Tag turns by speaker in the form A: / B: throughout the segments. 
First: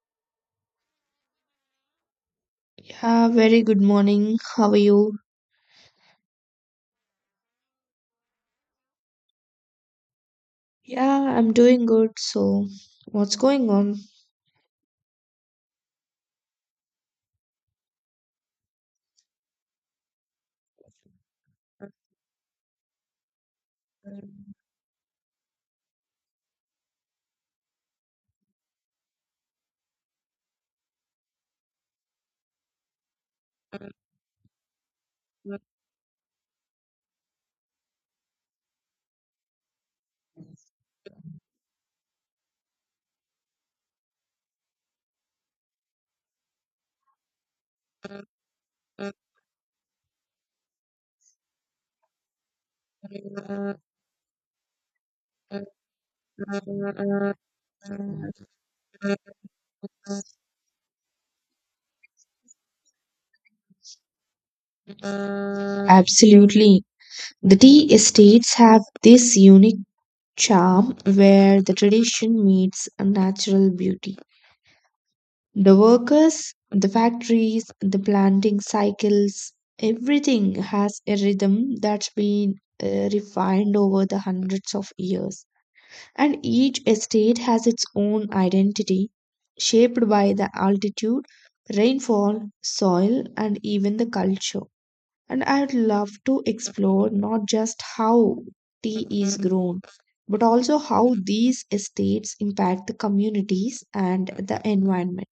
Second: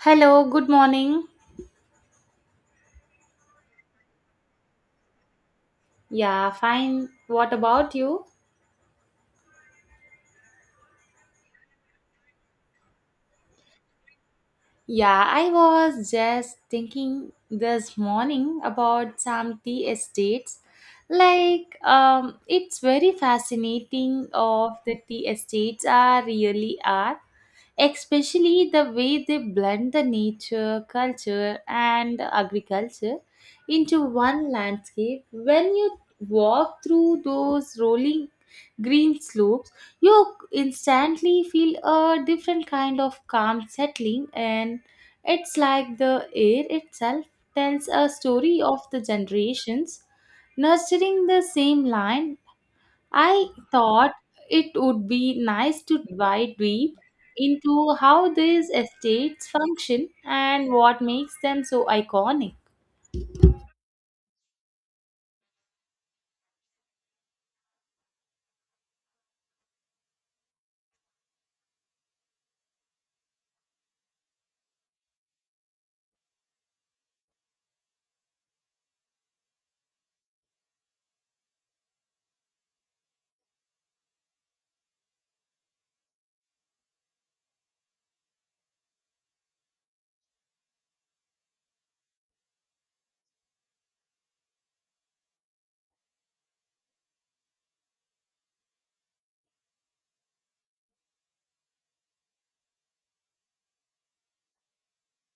A: Hello, good morning.
B: Yeah, very good morning. How are you?
A: Yeah, fine. What about you?
B: Yeah, I'm doing good. So, what's going on?
A: Yeah, I was just thinking this morning about some tea estates. It's very fascinating of the tea estates are really are, especially the way they blend the nature, culture, and agriculture into one landscape. When you walk through those rolling green slopes, you instantly feel a different kind of calm settling, and it's like the air itself tells a story of the generations nurturing the same land. I thought it would be nice to dive deep into how these estates function and what makes them so iconic.
B: Absolutely. The tea estates have this unique charm where the tradition meets a natural beauty. The workers, the factories, the planting cycles, everything has a rhythm that's been refined over the hundreds of years. And each estate has its own identity shaped by the altitude, rainfall, soil, and even the culture. And I would love to explore not just how tea is grown, but also how these estates impact the communities and the environment.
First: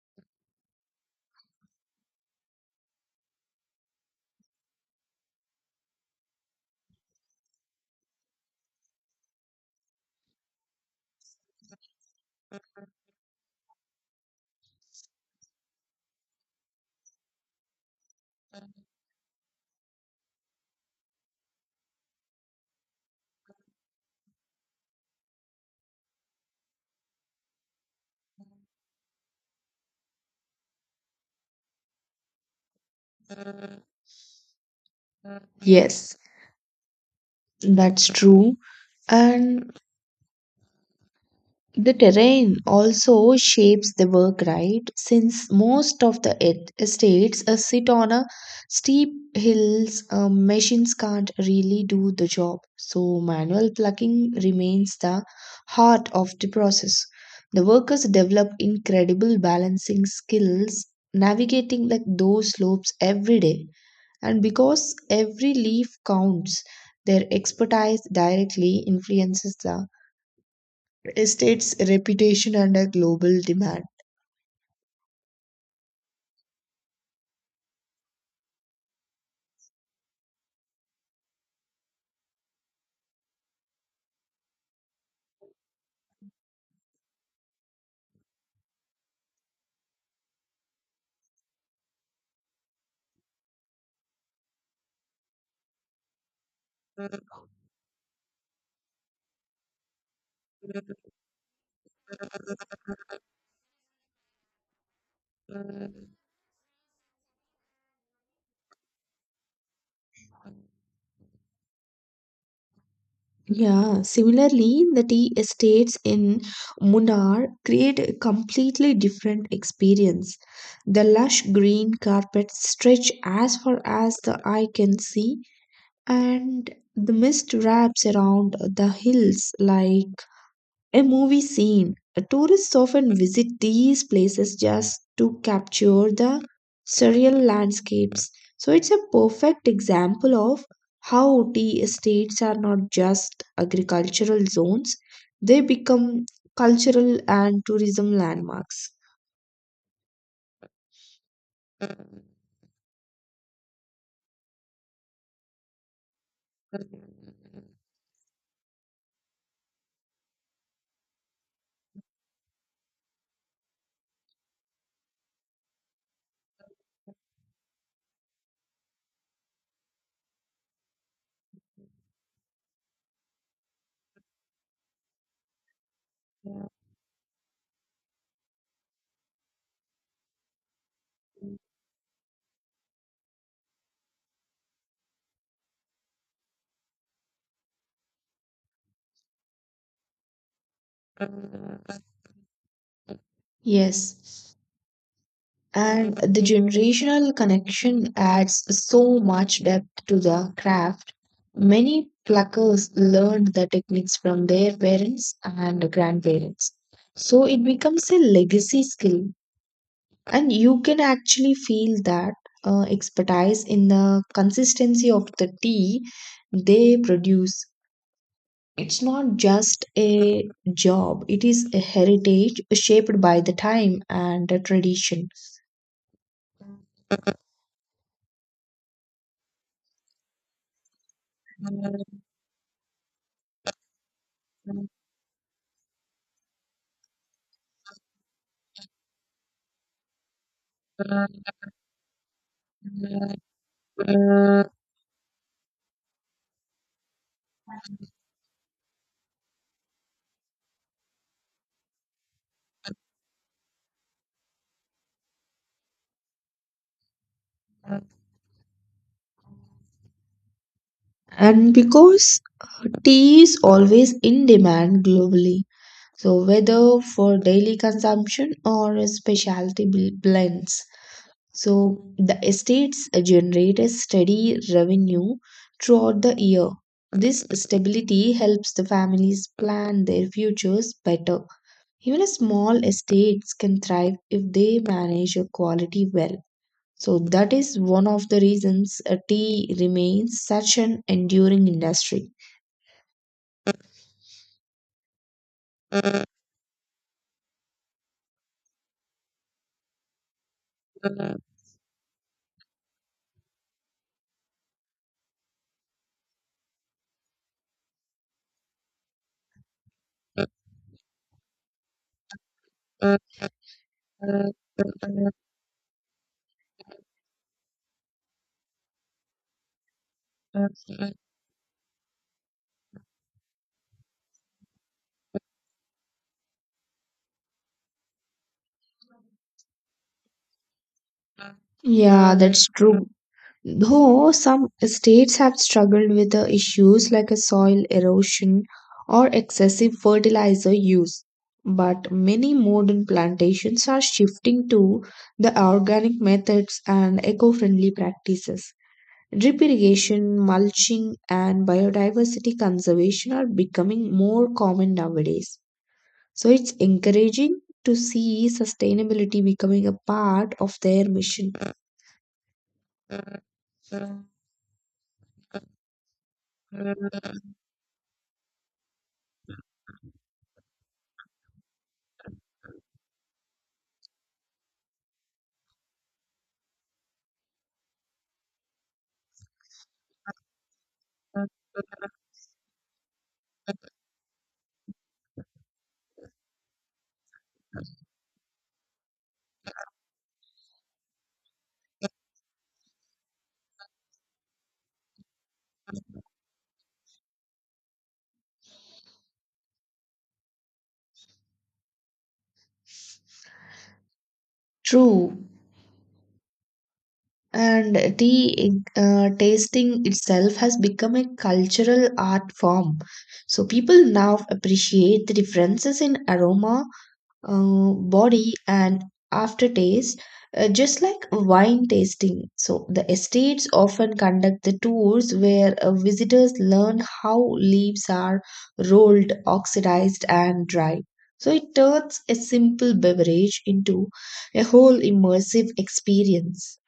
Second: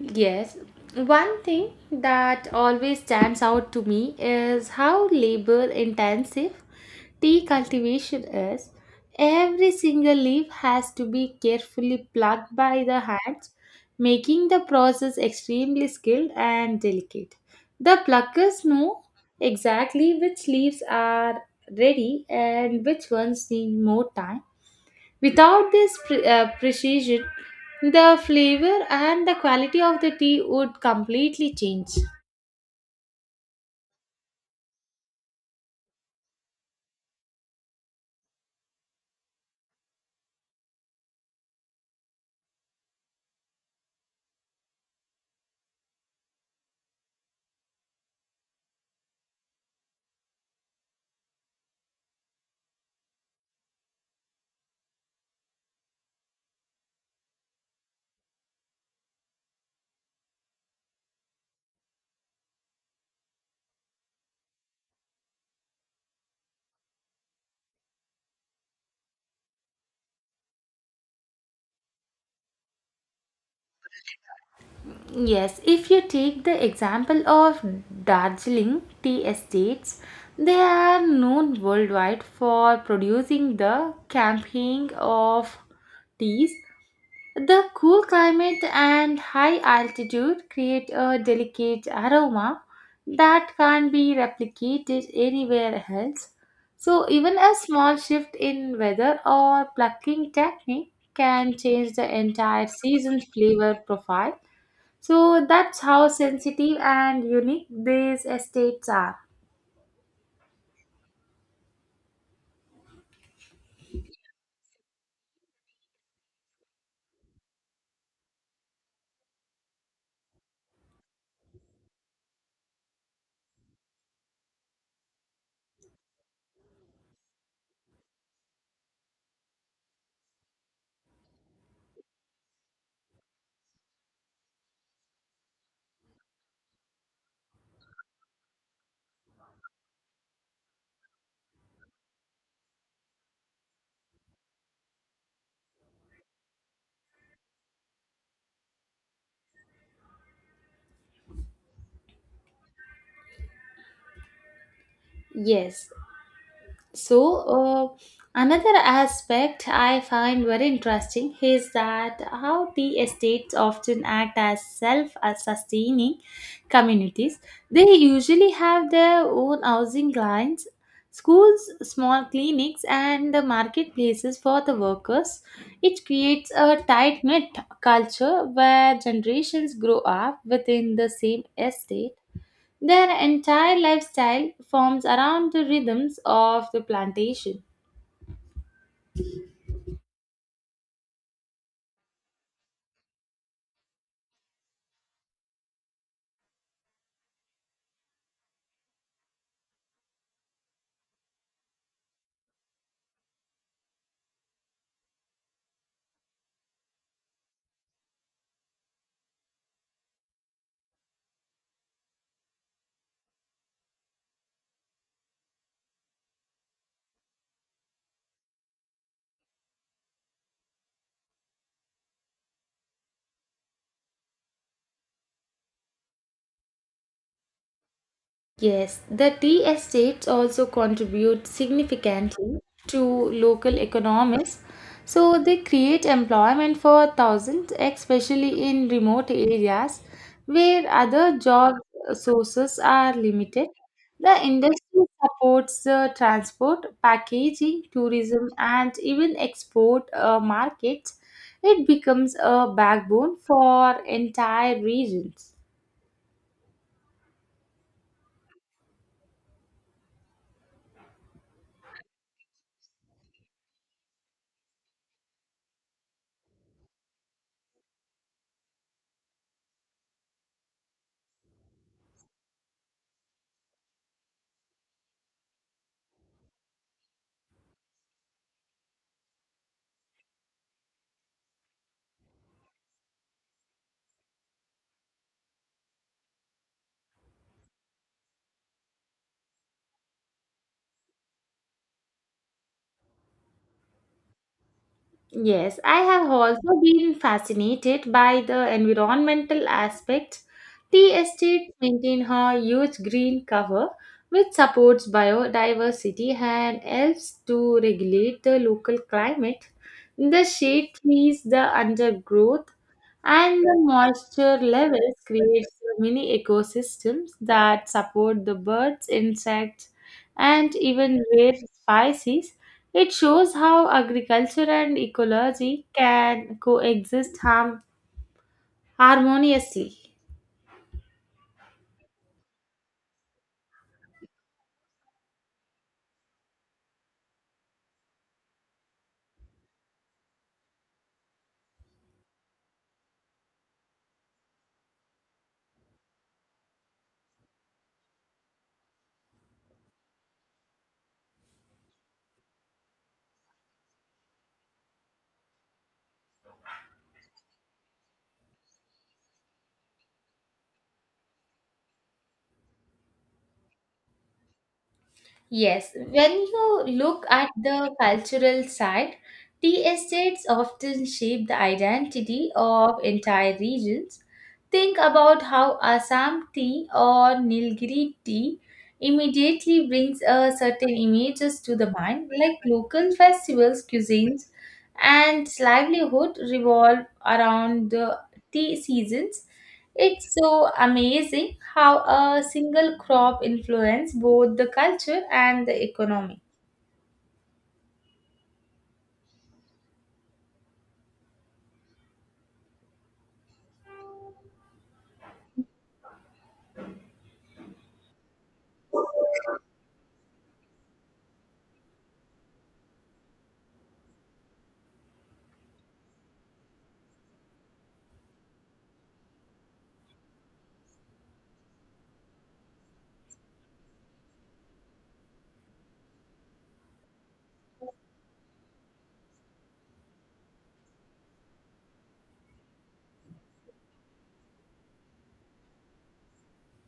A: Yes, one thing that always stands out to me is how labor intensive tea cultivation is. Every single leaf has to be carefully plucked by the hands, making the process extremely skilled and delicate. The pluckers know exactly which leaves are ready and which ones need more time. Without this precision, the flavor and the quality of the tea would completely change.
B: Yes, that's true. And the terrain also shapes the work, right? Since most of the estates sit on a steep hills, machines can't really do the job. So manual plucking remains the heart of the process. The workers develop incredible balancing skills, navigating like those slopes every day. And because every leaf counts, their expertise directly influences the estate's reputation and a global demand.
A: Yes, if you take the example of Darjeeling tea estates, they are known worldwide for producing the camping of teas. The cool climate and high altitude create a delicate aroma that can't be replicated anywhere else. So, even a small shift in weather or plucking technique can change the entire season's flavor profile. So, that's how sensitive and unique these estates are.
B: Yeah, similarly, the tea estates in Munnar create a completely different experience. The lush green carpets stretch as far as the eye can see, and the mist wraps around the hills like a movie scene. Tourists often visit these places just to capture the surreal landscapes. So it's a perfect example of how tea estates are not just agricultural zones, they become cultural and tourism landmarks.
A: Yes. So, uh, another aspect I find very interesting is that how the estates often act as self sustaining communities. They usually have their own housing lines, schools, small clinics, and the marketplaces for the workers. It creates a tight knit culture where generations grow up within the same estate, their entire lifestyle forms around the rhythms of the plantation.
B: Yes. And the generational connection adds so much depth to the craft. Many pluckers learned the techniques from their parents and grandparents. So it becomes a legacy skill, and you can actually feel that expertise in the consistency of the tea they produce. It's not just a job, it is a heritage shaped by the time and the tradition.
A: Yes, the tea estates also contribute significantly to local economies. So they create employment for thousands, especially in remote areas where other job sources are limited. The
B: Mm.
A: industry supports the transport, packaging, tourism, and even export markets. It becomes a backbone for entire regions.
B: And because tea is always in demand globally, so whether for daily consumption or specialty blends, so the estates generate a steady revenue throughout the year. This stability helps the families plan their futures better. Even a small estates can thrive if they manage your quality well. So that is one of the reasons tea remains such an enduring industry.
A: Yes, I have also been fascinated by the environmental aspect. Tea estates maintain a huge green cover which supports biodiversity and helps to regulate the local climate. The shade trees, the undergrowth, and the moisture levels creates mini ecosystems that support the birds insects and even rare species. It shows how agriculture and ecology can coexist harmoniously.
B: Yeah, that's true. Though some states have struggled with the issues like a soil erosion or excessive fertilizer use, but many modern plantations are shifting to the organic methods and eco-friendly practices. Drip irrigation, mulching, and biodiversity conservation are becoming more common nowadays. So it's encouraging to see sustainability becoming a part of their mission.
A: Yes, when you look at the cultural side, tea estates often shape the identity of entire regions. Think about how Assam tea or Nilgiri tea immediately brings a certain images to the mind, like local festivals, cuisines, and livelihood revolve around the tea seasons. It's so amazing how a single crop influences both the culture and the economy.
B: True. And tea tasting itself has become a cultural art form. So people now appreciate the differences in aroma body and aftertaste, just like wine tasting. So, the estates often conduct the tours where visitors learn how leaves are rolled, oxidized, and dried. So, it turns a simple beverage into a whole immersive experience.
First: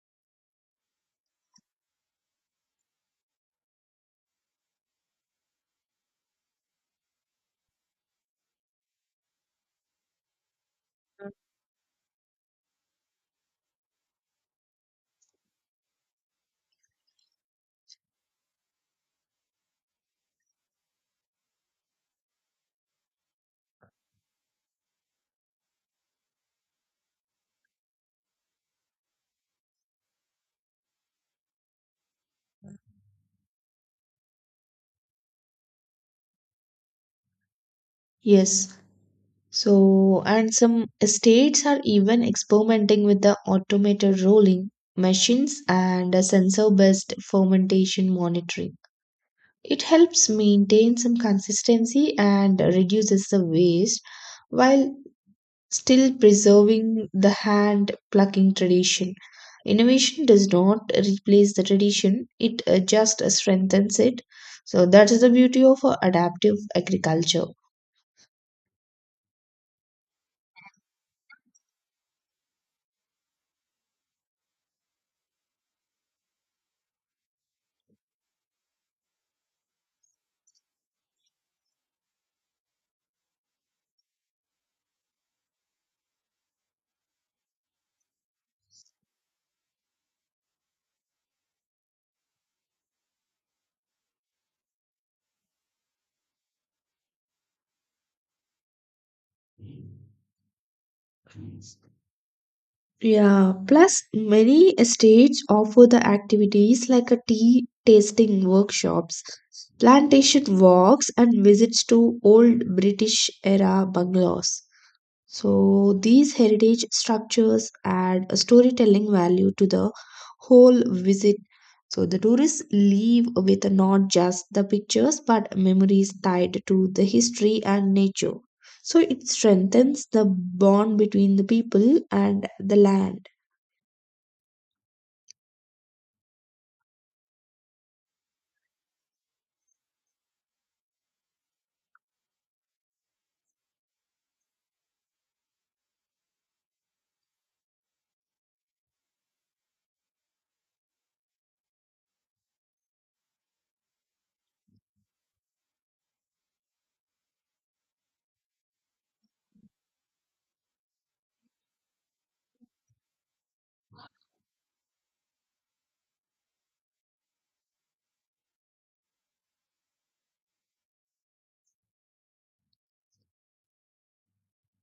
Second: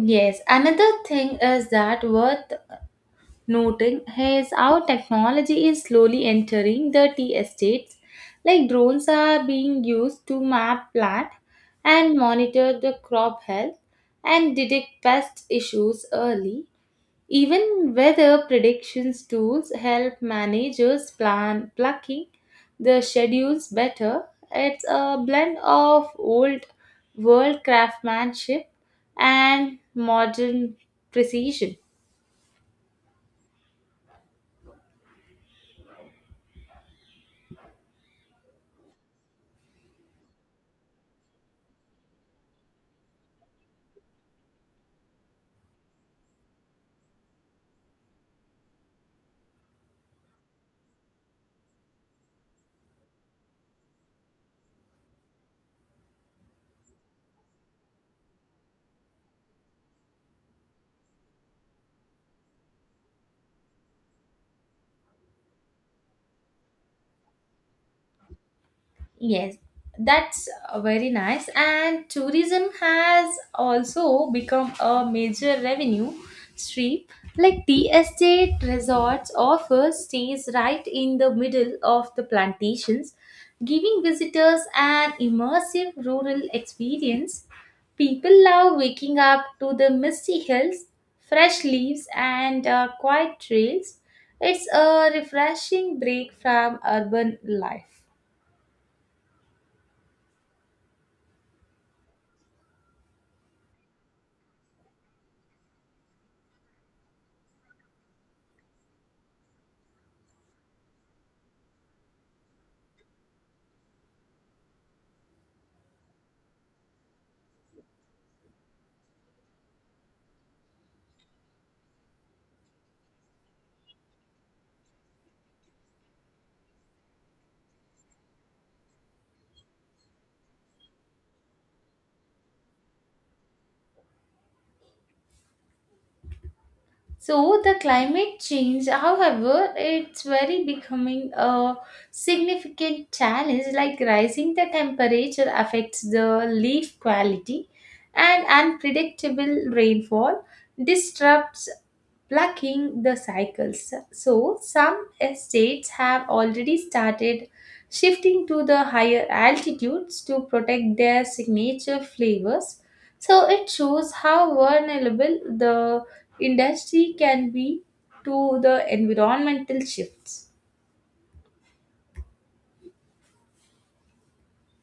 A: Yes, another thing is that worth noting is how technology is slowly entering the tea estates. Like drones are being used to map plant and monitor the crop health and detect pest issues early. Even weather predictions tools help managers plan plucking the schedules better. It's a blend of old world craftsmanship and modern precision.
B: Yes. So, and some states are even experimenting with the automated rolling machines and sensor based fermentation monitoring. It helps maintain some consistency and reduces the waste while still preserving the hand plucking tradition. Innovation does not replace the tradition, it just strengthens it. So, that is the beauty of adaptive agriculture.
A: Yes, that's very nice. And tourism has also become a major revenue stream. Like the estate resorts offer stays right in the middle of the plantations, giving visitors an immersive rural experience. People love waking up to the misty hills, fresh leaves, and quiet trails. It's a refreshing break from urban life.
B: Yeah, plus many states offer the activities like a tea tasting workshops, plantation walks, and visits to old British era bungalows. So these heritage structures add a storytelling value to the whole visit. So the tourists leave with not just the pictures but memories tied to the history and nature. So it strengthens the bond between the people and the land.
A: So the climate change, however, it's very becoming a significant challenge. Like rising the temperature affects the leaf quality, and unpredictable rainfall disrupts plucking the cycles. So, some estates have already started shifting to the higher altitudes to protect their signature flavors. So, it shows how vulnerable the industry can be to the environmental shifts.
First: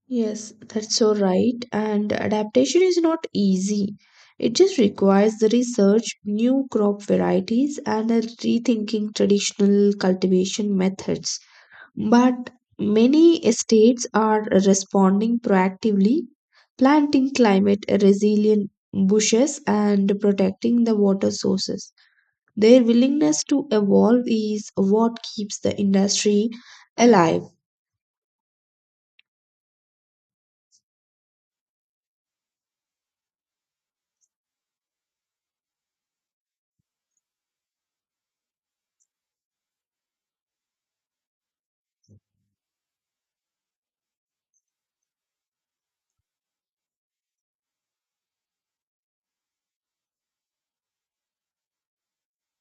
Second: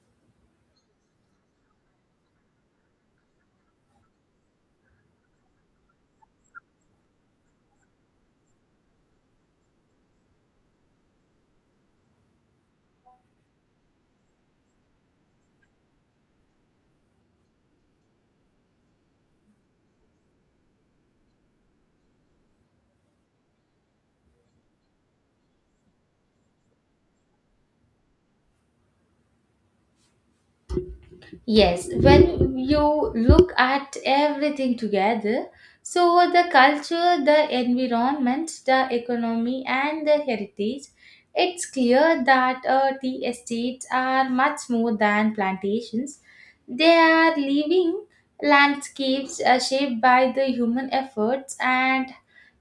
B: Yes, that's so right. And adaptation is not easy. It just requires the research, new crop varieties, and a rethinking traditional cultivation methods. But many states are responding proactively, planting climate resilient bushes and protecting the water sources. Their willingness to evolve is what keeps the industry alive.
A: Yes, when you look at everything together, so the culture, the environment, the economy, and the heritage, it's clear that tea estates are much more than plantations. They are living landscapes shaped by the human efforts and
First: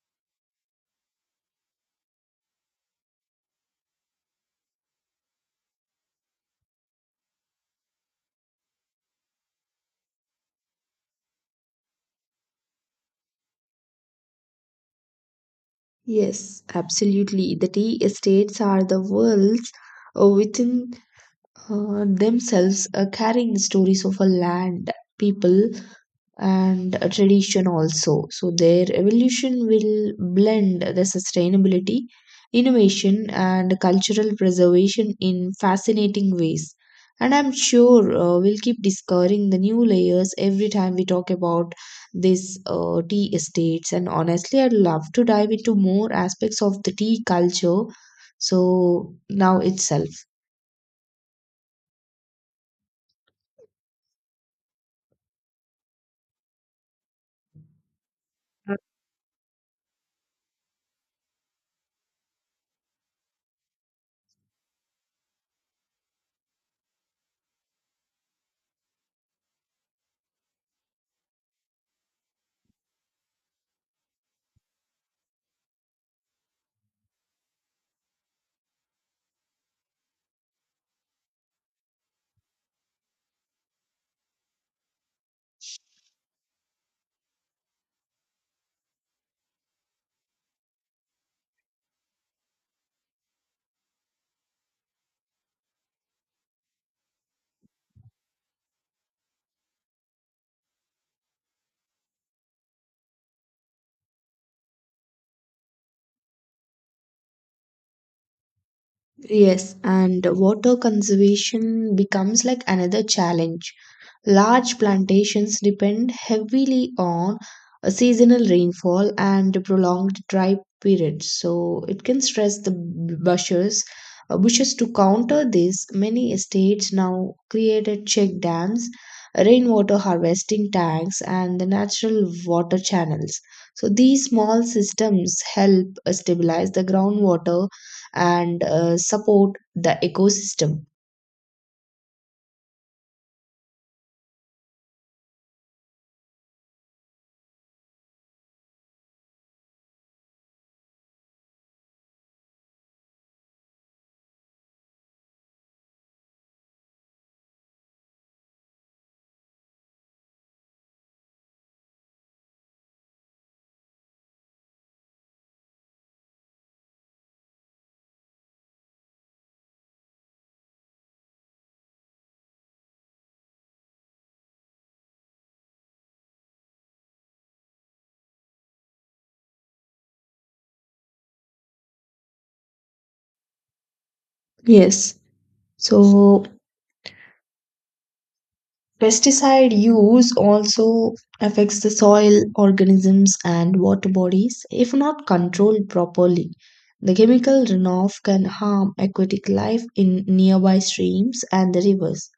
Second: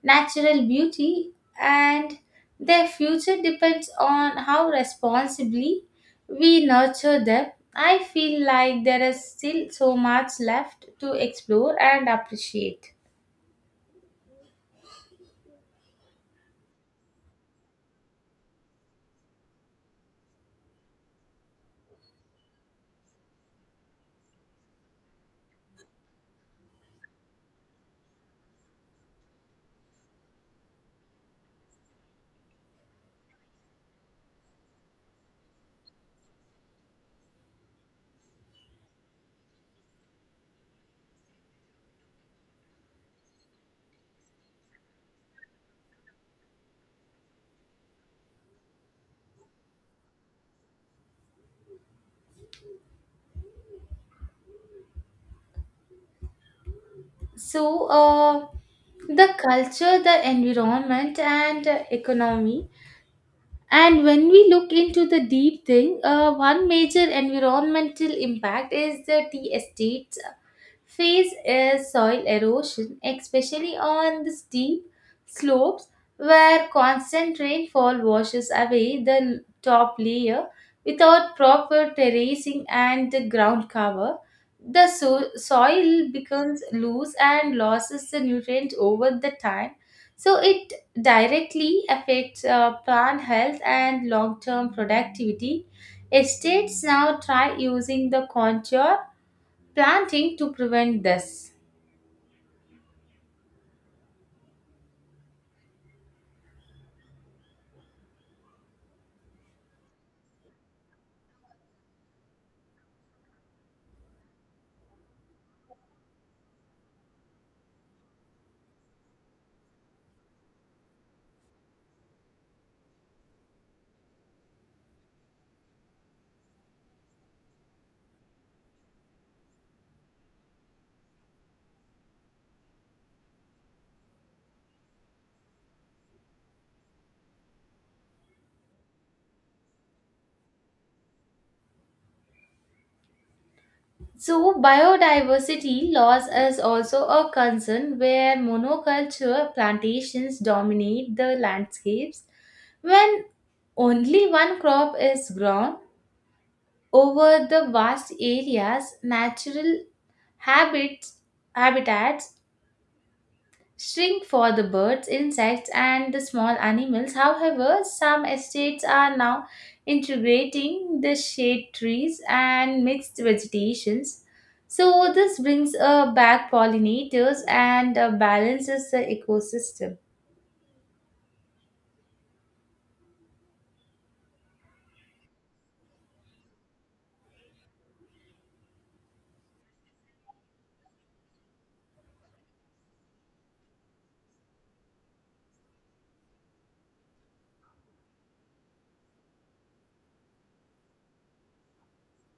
A: natural beauty, and their future depends on how responsibly we nurture them. I feel like there is still so much left to explore and appreciate.
B: Yes, absolutely. The tea estates are the worlds within themselves carrying the stories of a land, people, and a tradition also. So their evolution will blend the sustainability, innovation, and cultural preservation in fascinating ways. And I'm sure we'll keep discovering the new layers every time we talk about these tea estates. And honestly, I'd love to dive into more aspects of the tea culture. So now itself.
A: So, the culture, the environment, and economy. And when we look into the deep thing, one major environmental impact is the tea estates Phase is soil erosion, especially on the steep slopes where constant rainfall washes away the top layer without proper terracing and the ground cover. The soil becomes loose and loses the nutrients over the time. So it directly affects plant health and long-term productivity. Estates now try using the contour planting to prevent this.
B: Yes, and water conservation becomes like another challenge. Large plantations depend heavily on a seasonal rainfall and prolonged dry periods, so it can stress the bushes. Bushes to counter this, many estates now created check dams, rainwater harvesting tanks, and the natural water channels. So these small systems help stabilize the groundwater and support the ecosystem.
A: So, biodiversity loss is also a concern where monoculture plantations dominate the landscapes. When only one crop is grown over the vast areas, natural habits, habitats shrink for the birds, insects, and the small animals. However, some estates are now integrating the shade trees and mixed vegetations. So, this brings back pollinators and balances the ecosystem.
B: Yes. So pesticide use also affects the soil, organisms, and water bodies if not controlled properly. The chemical runoff can harm aquatic life in nearby streams and the rivers.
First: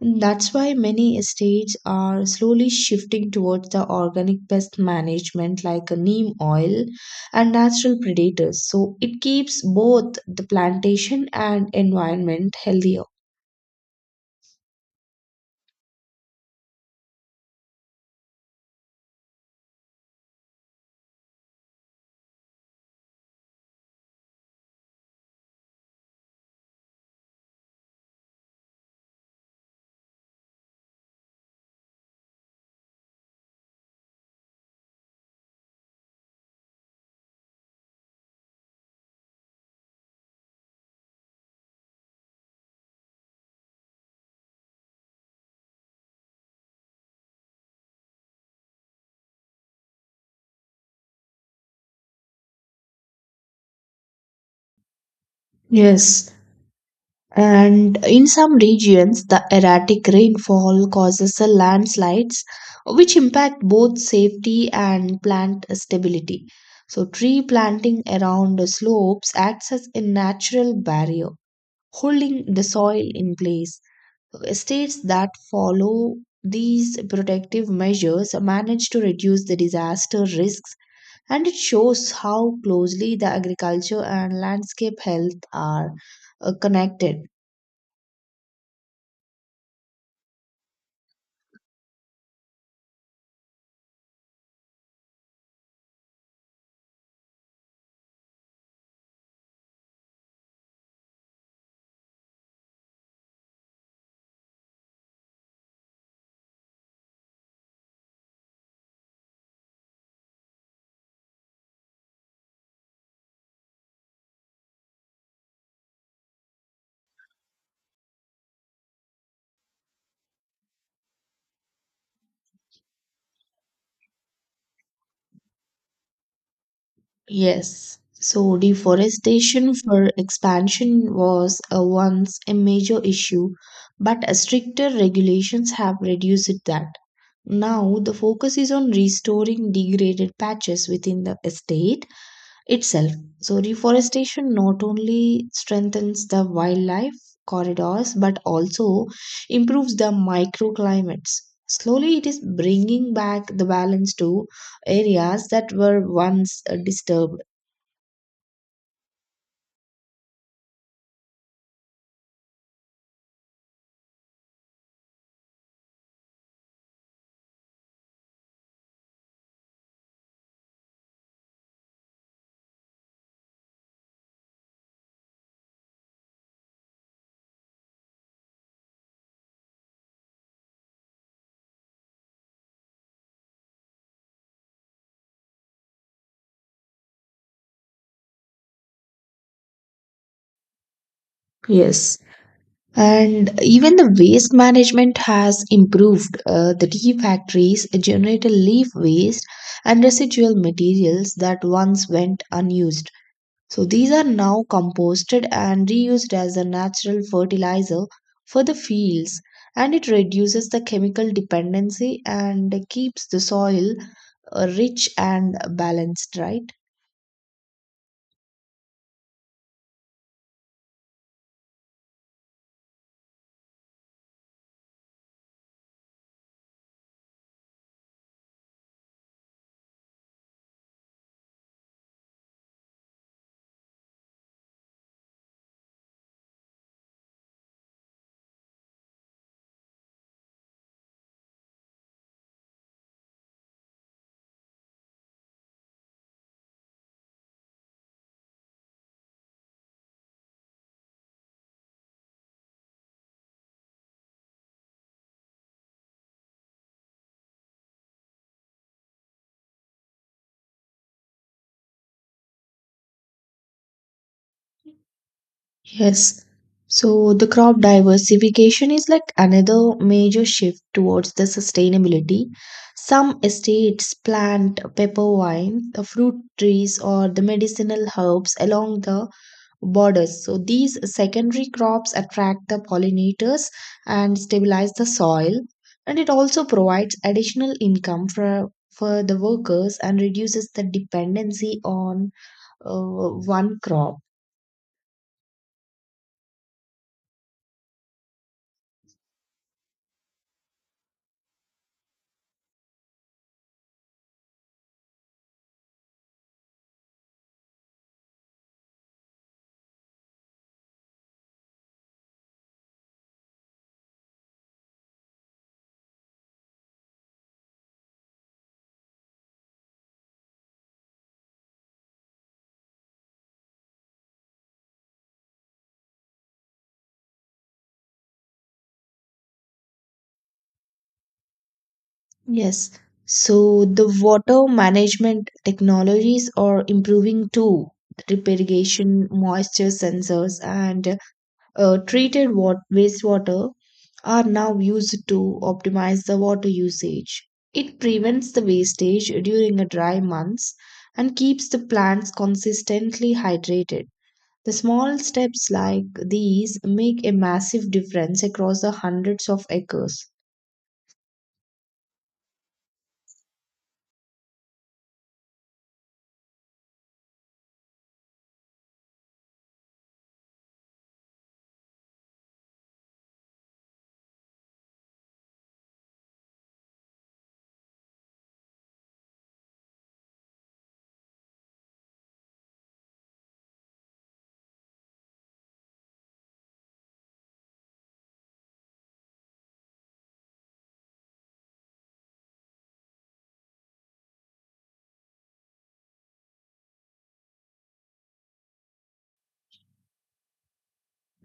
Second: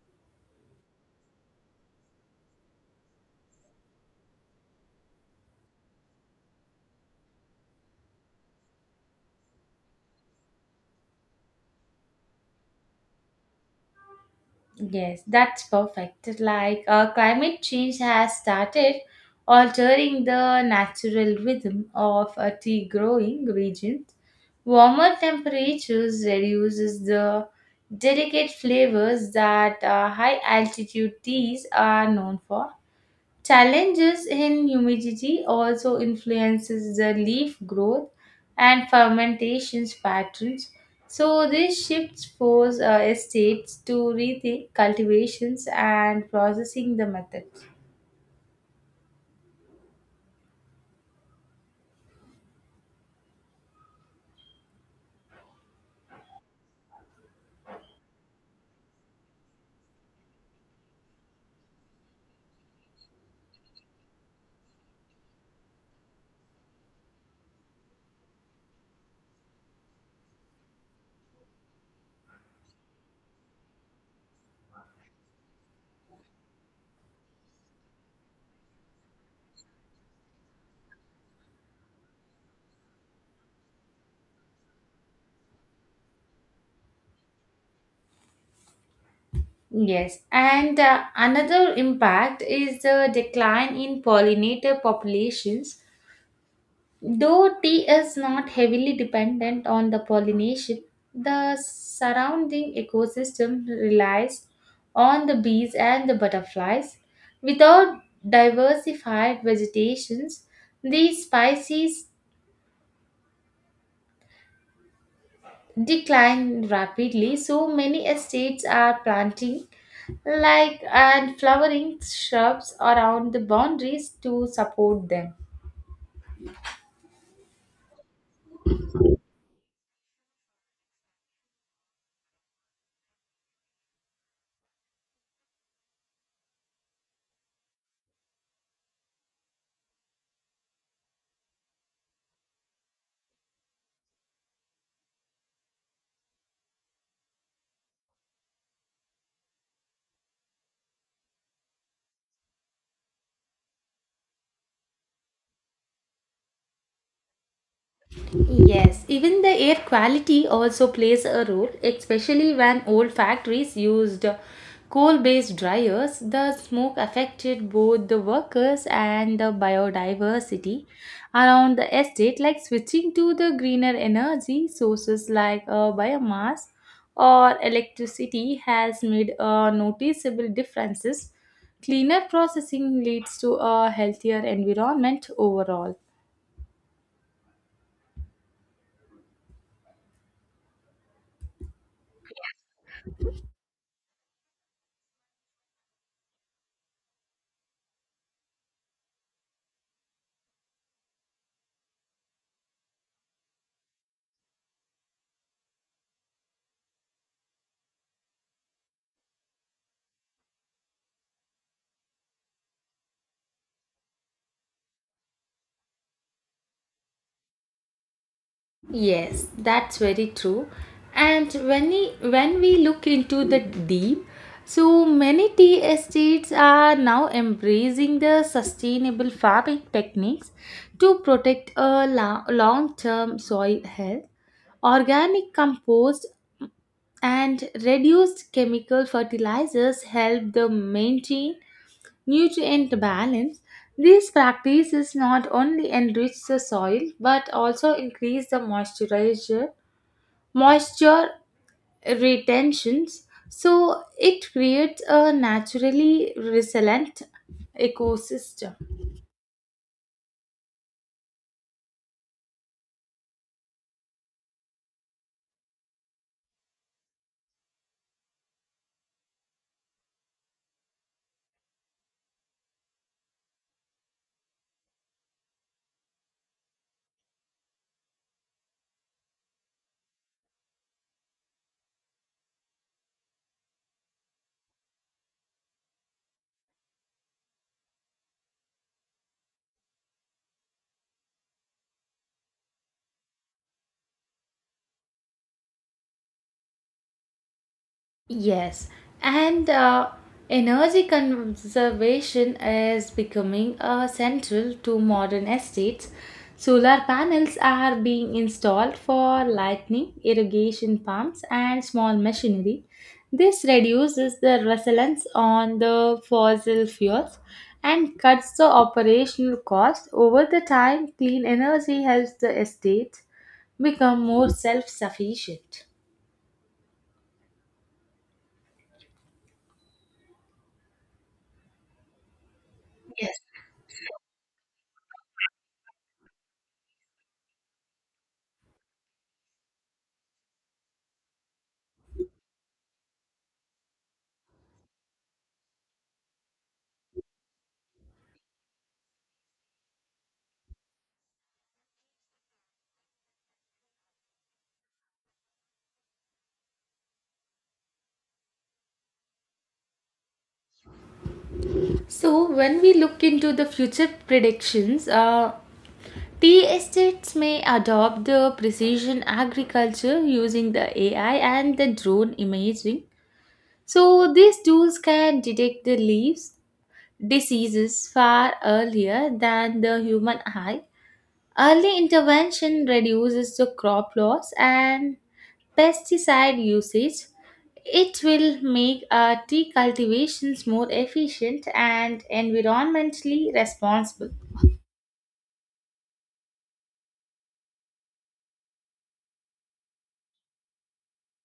B: That's why many estates are slowly shifting towards the organic pest management like a neem oil and natural predators. So it keeps both the plantation and environment healthier.
A: Yes, that's perfect. Like climate change has started altering the natural rhythm of tea growing regions. Warmer temperatures reduces the delicate flavors that high altitude teas are known for. Challenges in humidity also influences the leaf growth and fermentations patterns. So these shifts force estates to rethink cultivations and processing the methods.
B: Yes, and in some regions, the erratic rainfall causes a landslides, which impact both safety and plant stability. So, tree planting around the slopes acts as a natural barrier, holding the soil in place. States that follow these protective measures manage to reduce the disaster risks, and it shows how closely the agriculture and landscape health are connected.
A: Yes, and another impact is the decline in pollinator populations. Though tea is not heavily dependent on the pollination, the surrounding ecosystem relies on the bees and the butterflies. Without diversified vegetations, these species decline rapidly, so many estates are planting like and flowering shrubs around the boundaries to support them.
B: Yes. So deforestation for expansion was once a major issue, but stricter regulations have reduced that. Now the focus is on restoring degraded patches within the estate itself. So reforestation not only strengthens the wildlife corridors but also improves the microclimates. Slowly it is bringing back the balance to areas that were once disturbed.
A: Yes, even the air quality also plays a role, especially when old factories used coal based dryers. The smoke affected both the workers and the biodiversity around the estate, like switching to the greener energy sources like biomass or electricity has made noticeable differences. Cleaner processing leads to a healthier environment overall.
B: Yes. And even the waste management has improved. The tea factories generate a leaf waste and residual materials that once went unused. So these are now composted and reused as a natural fertilizer for the fields, and it reduces the chemical dependency and keeps the soil rich and balanced, right?
A: Yes, that's very true. And when we look into the deep, so many tea estates are now embracing the sustainable farming techniques to protect a long-term soil health, organic compost and reduced chemical fertilizers help the maintain nutrient balance, these practices not only enrich the soil but also increase the moisture retentions. So it creates a naturally resilient ecosystem.
B: Yes. So the crop diversification is like another major shift towards the sustainability. Some estates plant pepper vine, the fruit trees, or the medicinal herbs along the borders. So these secondary crops attract the pollinators and stabilize the soil. And it also provides additional income for the workers and reduces the dependency on one crop.
A: Yes, and energy conservation is becoming central to modern estates. Solar panels are being installed for lighting, irrigation pumps, and small machinery. This reduces the reliance on the fossil fuels and cuts the operational cost. Over the time, clean energy helps the estate become more self-sufficient.
B: Yes. So the water management technologies are improving too. Drip irrigation, moisture sensors, and treated wastewater are now used to optimize the water usage. It prevents the wastage during the dry months and keeps the plants consistently hydrated. The small steps like these make a massive difference across the hundreds of acres.
A: So, when we look into the future predictions, tea estates may adopt the precision agriculture using the AI and the drone imaging. So, these tools can detect the leaves diseases far earlier than the human eye. Early intervention reduces the crop loss and pesticide usage, it will make our tea cultivations more efficient and environmentally responsible.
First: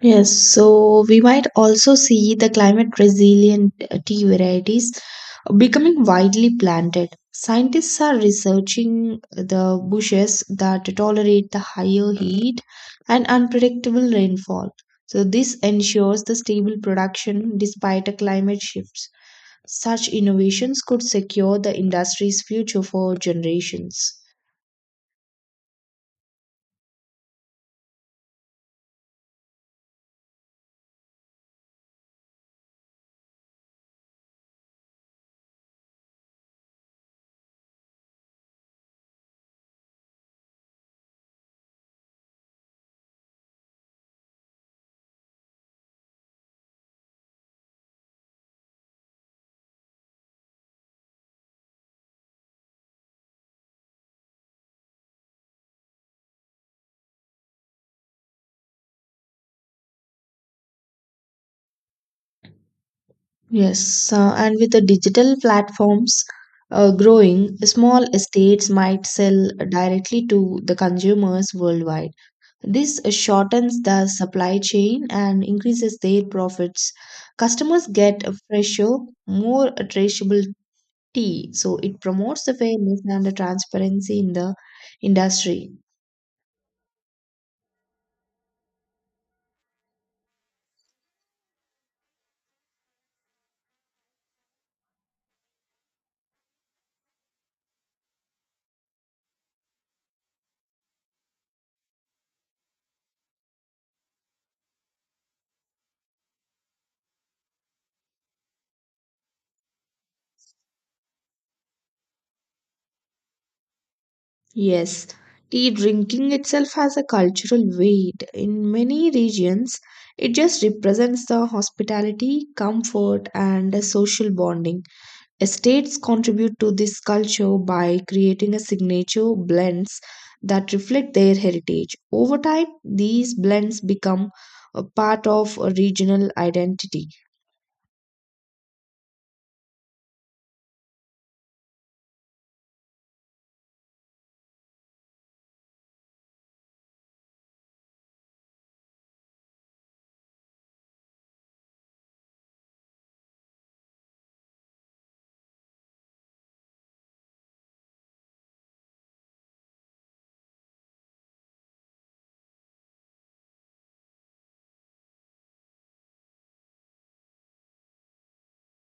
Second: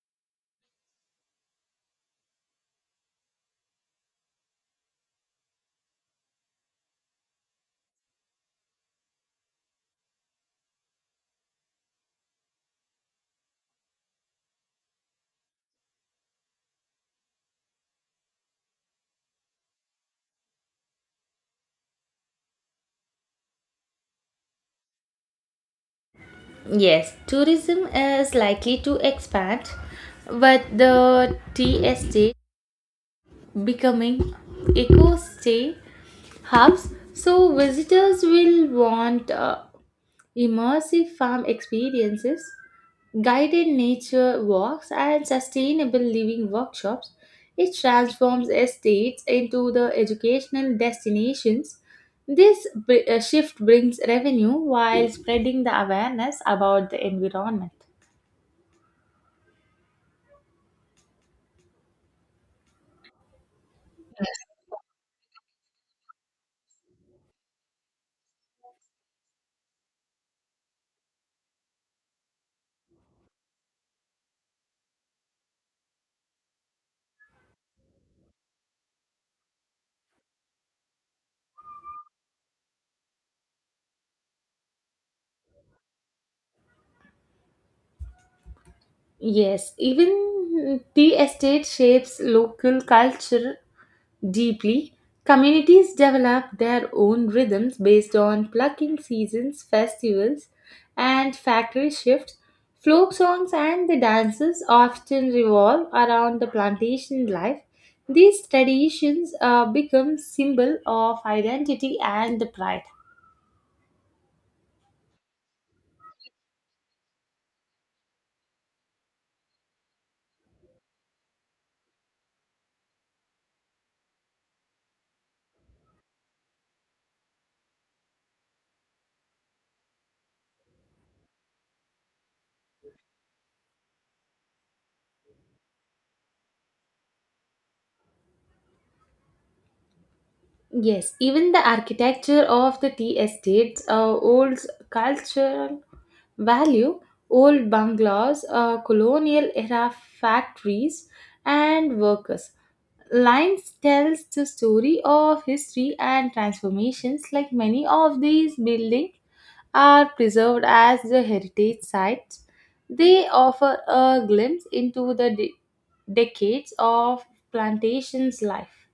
B: Yes, so we might also see the climate resilient tea varieties becoming widely planted. Scientists are researching the bushes that tolerate the higher heat and unpredictable rainfall. So, this ensures the stable production despite the climate shifts. Such innovations could secure the industry's future for generations.
A: Yes, tourism is likely to expand but the tea estate becoming eco stay hubs, so visitors will want immersive farm experiences, guided nature walks, and sustainable living workshops. It transforms estates into the educational destinations. This shift brings revenue while spreading the awareness about the environment.
B: Yes, and with the digital platforms growing, small estates might sell directly to the consumers worldwide. This shortens the supply chain and increases their profits. Customers get a fresher, more traceable tea, so it promotes the fairness and the transparency in the industry.
A: Yes, even the estate shapes local culture deeply, communities develop their own rhythms based on plucking seasons, festivals, and factory shifts. Folk songs and the dances often revolve around the plantation life. These traditions become symbol of identity and the pride.
B: Yes, tea drinking itself has a cultural weight. In many regions, it just represents the hospitality, comfort, and the social bonding. Estates contribute to this culture by creating a signature blends that reflect their heritage. Over time, these blends become a part of a regional identity.
A: Yes, even the architecture of the tea estates holds cultural value, old bungalows, colonial era factories, and workers. Lines tells the story of history and transformations, like many of these buildings are preserved as the heritage sites. They offer a glimpse into the decades of plantation's life.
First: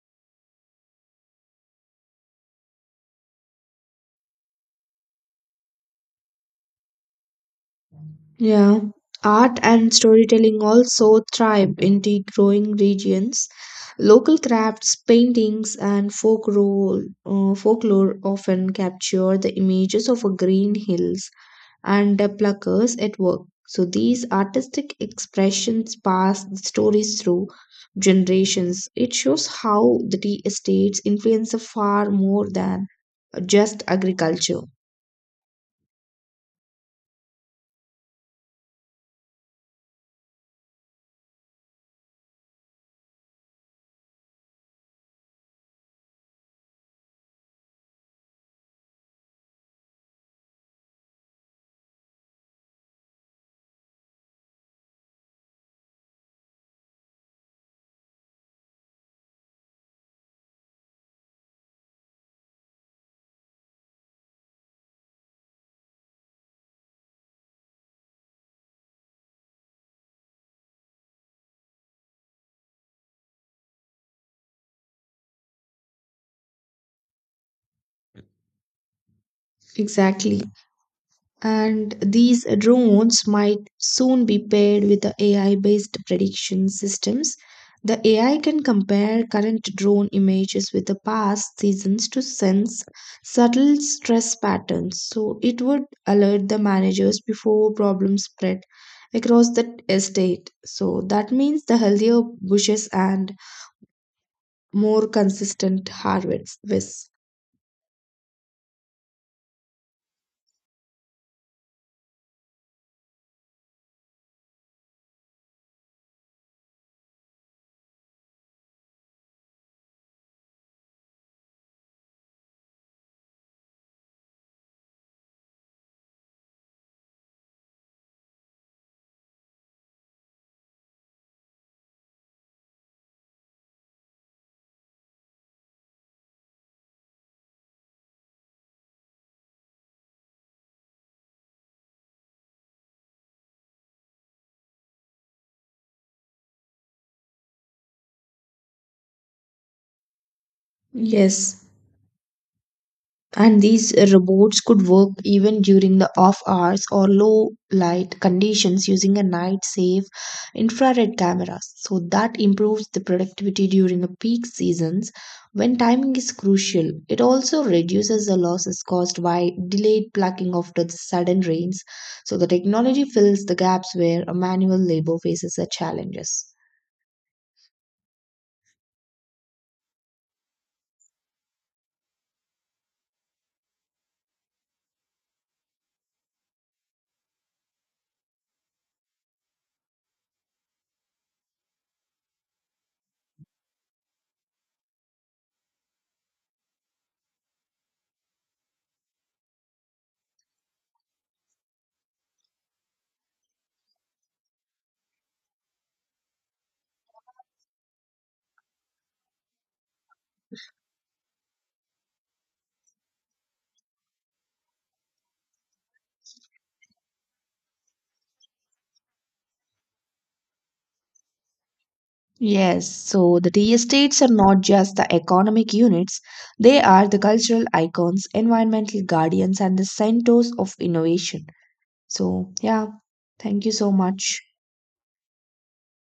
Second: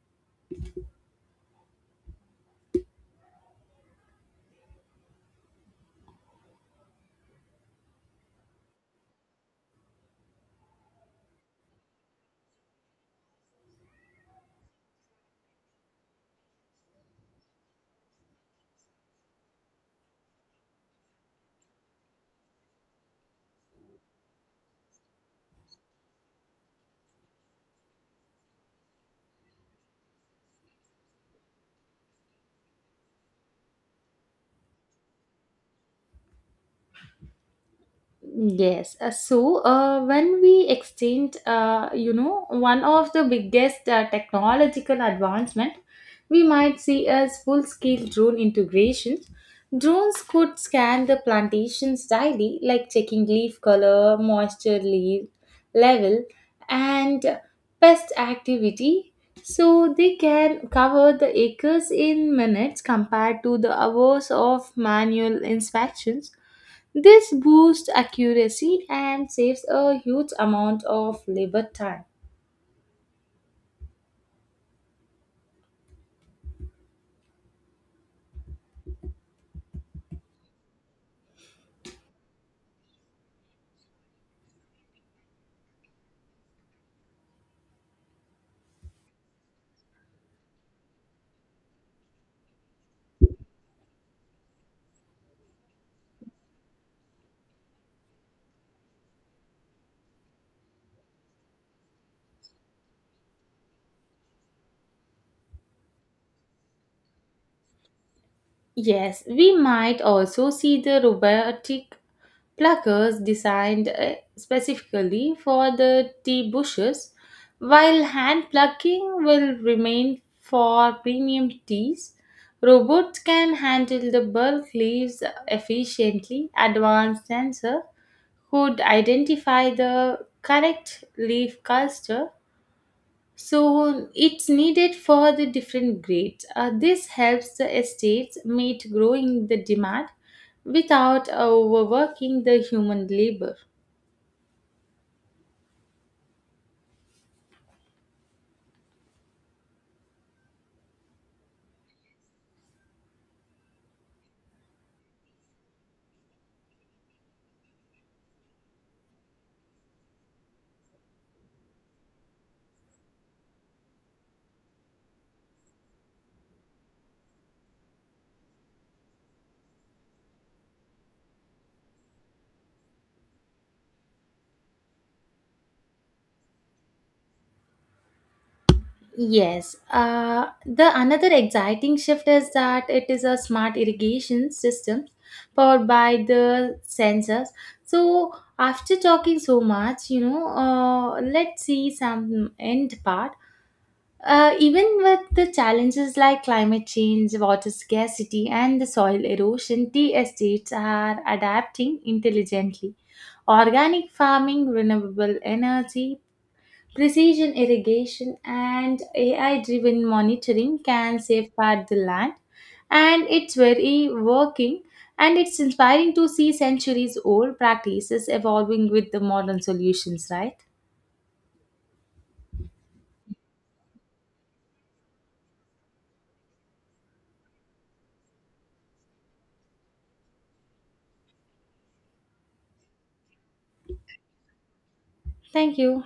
B: Yeah, art and storytelling also thrive in the growing regions. Local crafts, paintings, and folklore often capture the images of a green hills and the pluckers at work. So these artistic expressions pass the stories through generations. It shows how the tea estates influence far more than just agriculture.
A: Yes. So when we exchanged, you know, one of the biggest technological advancement we might see as full-scale drone integration. Drones could scan the plantations daily, like checking leaf color, moisture leave level, and pest activity. So they can cover the acres in minutes compared to the hours of manual inspections, this boosts accuracy and saves a huge amount of labor time.
B: Exactly. And these drones might soon be paired with the AI based prediction systems. The AI can compare current drone images with the past seasons to sense subtle stress patterns. So it would alert the managers before problems spread across the estate. So that means the healthier bushes and more consistent harvests.
A: Yes, we might also see the robotic pluckers designed specifically for the tea bushes, while hand plucking will remain for premium teas. Robots can handle the bulk leaves efficiently. Advanced sensor could identify the correct leaf cluster, so it's needed for the different grades. This helps the estates meet growing the demand without overworking the human labor.
B: Yes. And these robots could work even during the off hours or low light conditions using a night safe infrared cameras. So that improves the productivity during the peak seasons when timing is crucial. It also reduces the losses caused by delayed plucking after the sudden rains. So the technology fills the gaps where a manual labor faces the challenges.
A: Yes, the another exciting shift is that it is a smart irrigation system powered by the sensors. So after talking so much, you know, let's see some end part. Even with the challenges like climate change, water scarcity, and the soil erosion, tea estates are adapting intelligently. Organic farming, renewable energy, precision irrigation, and AI driven monitoring can safeguard the land. And it's very working and it's inspiring to see centuries old practices evolving with the modern solutions, right?
B: Yes, so the tea estates are not just the economic units, they are the cultural icons, environmental guardians, and the centers of innovation. So, yeah, thank you so much.
A: Thank you.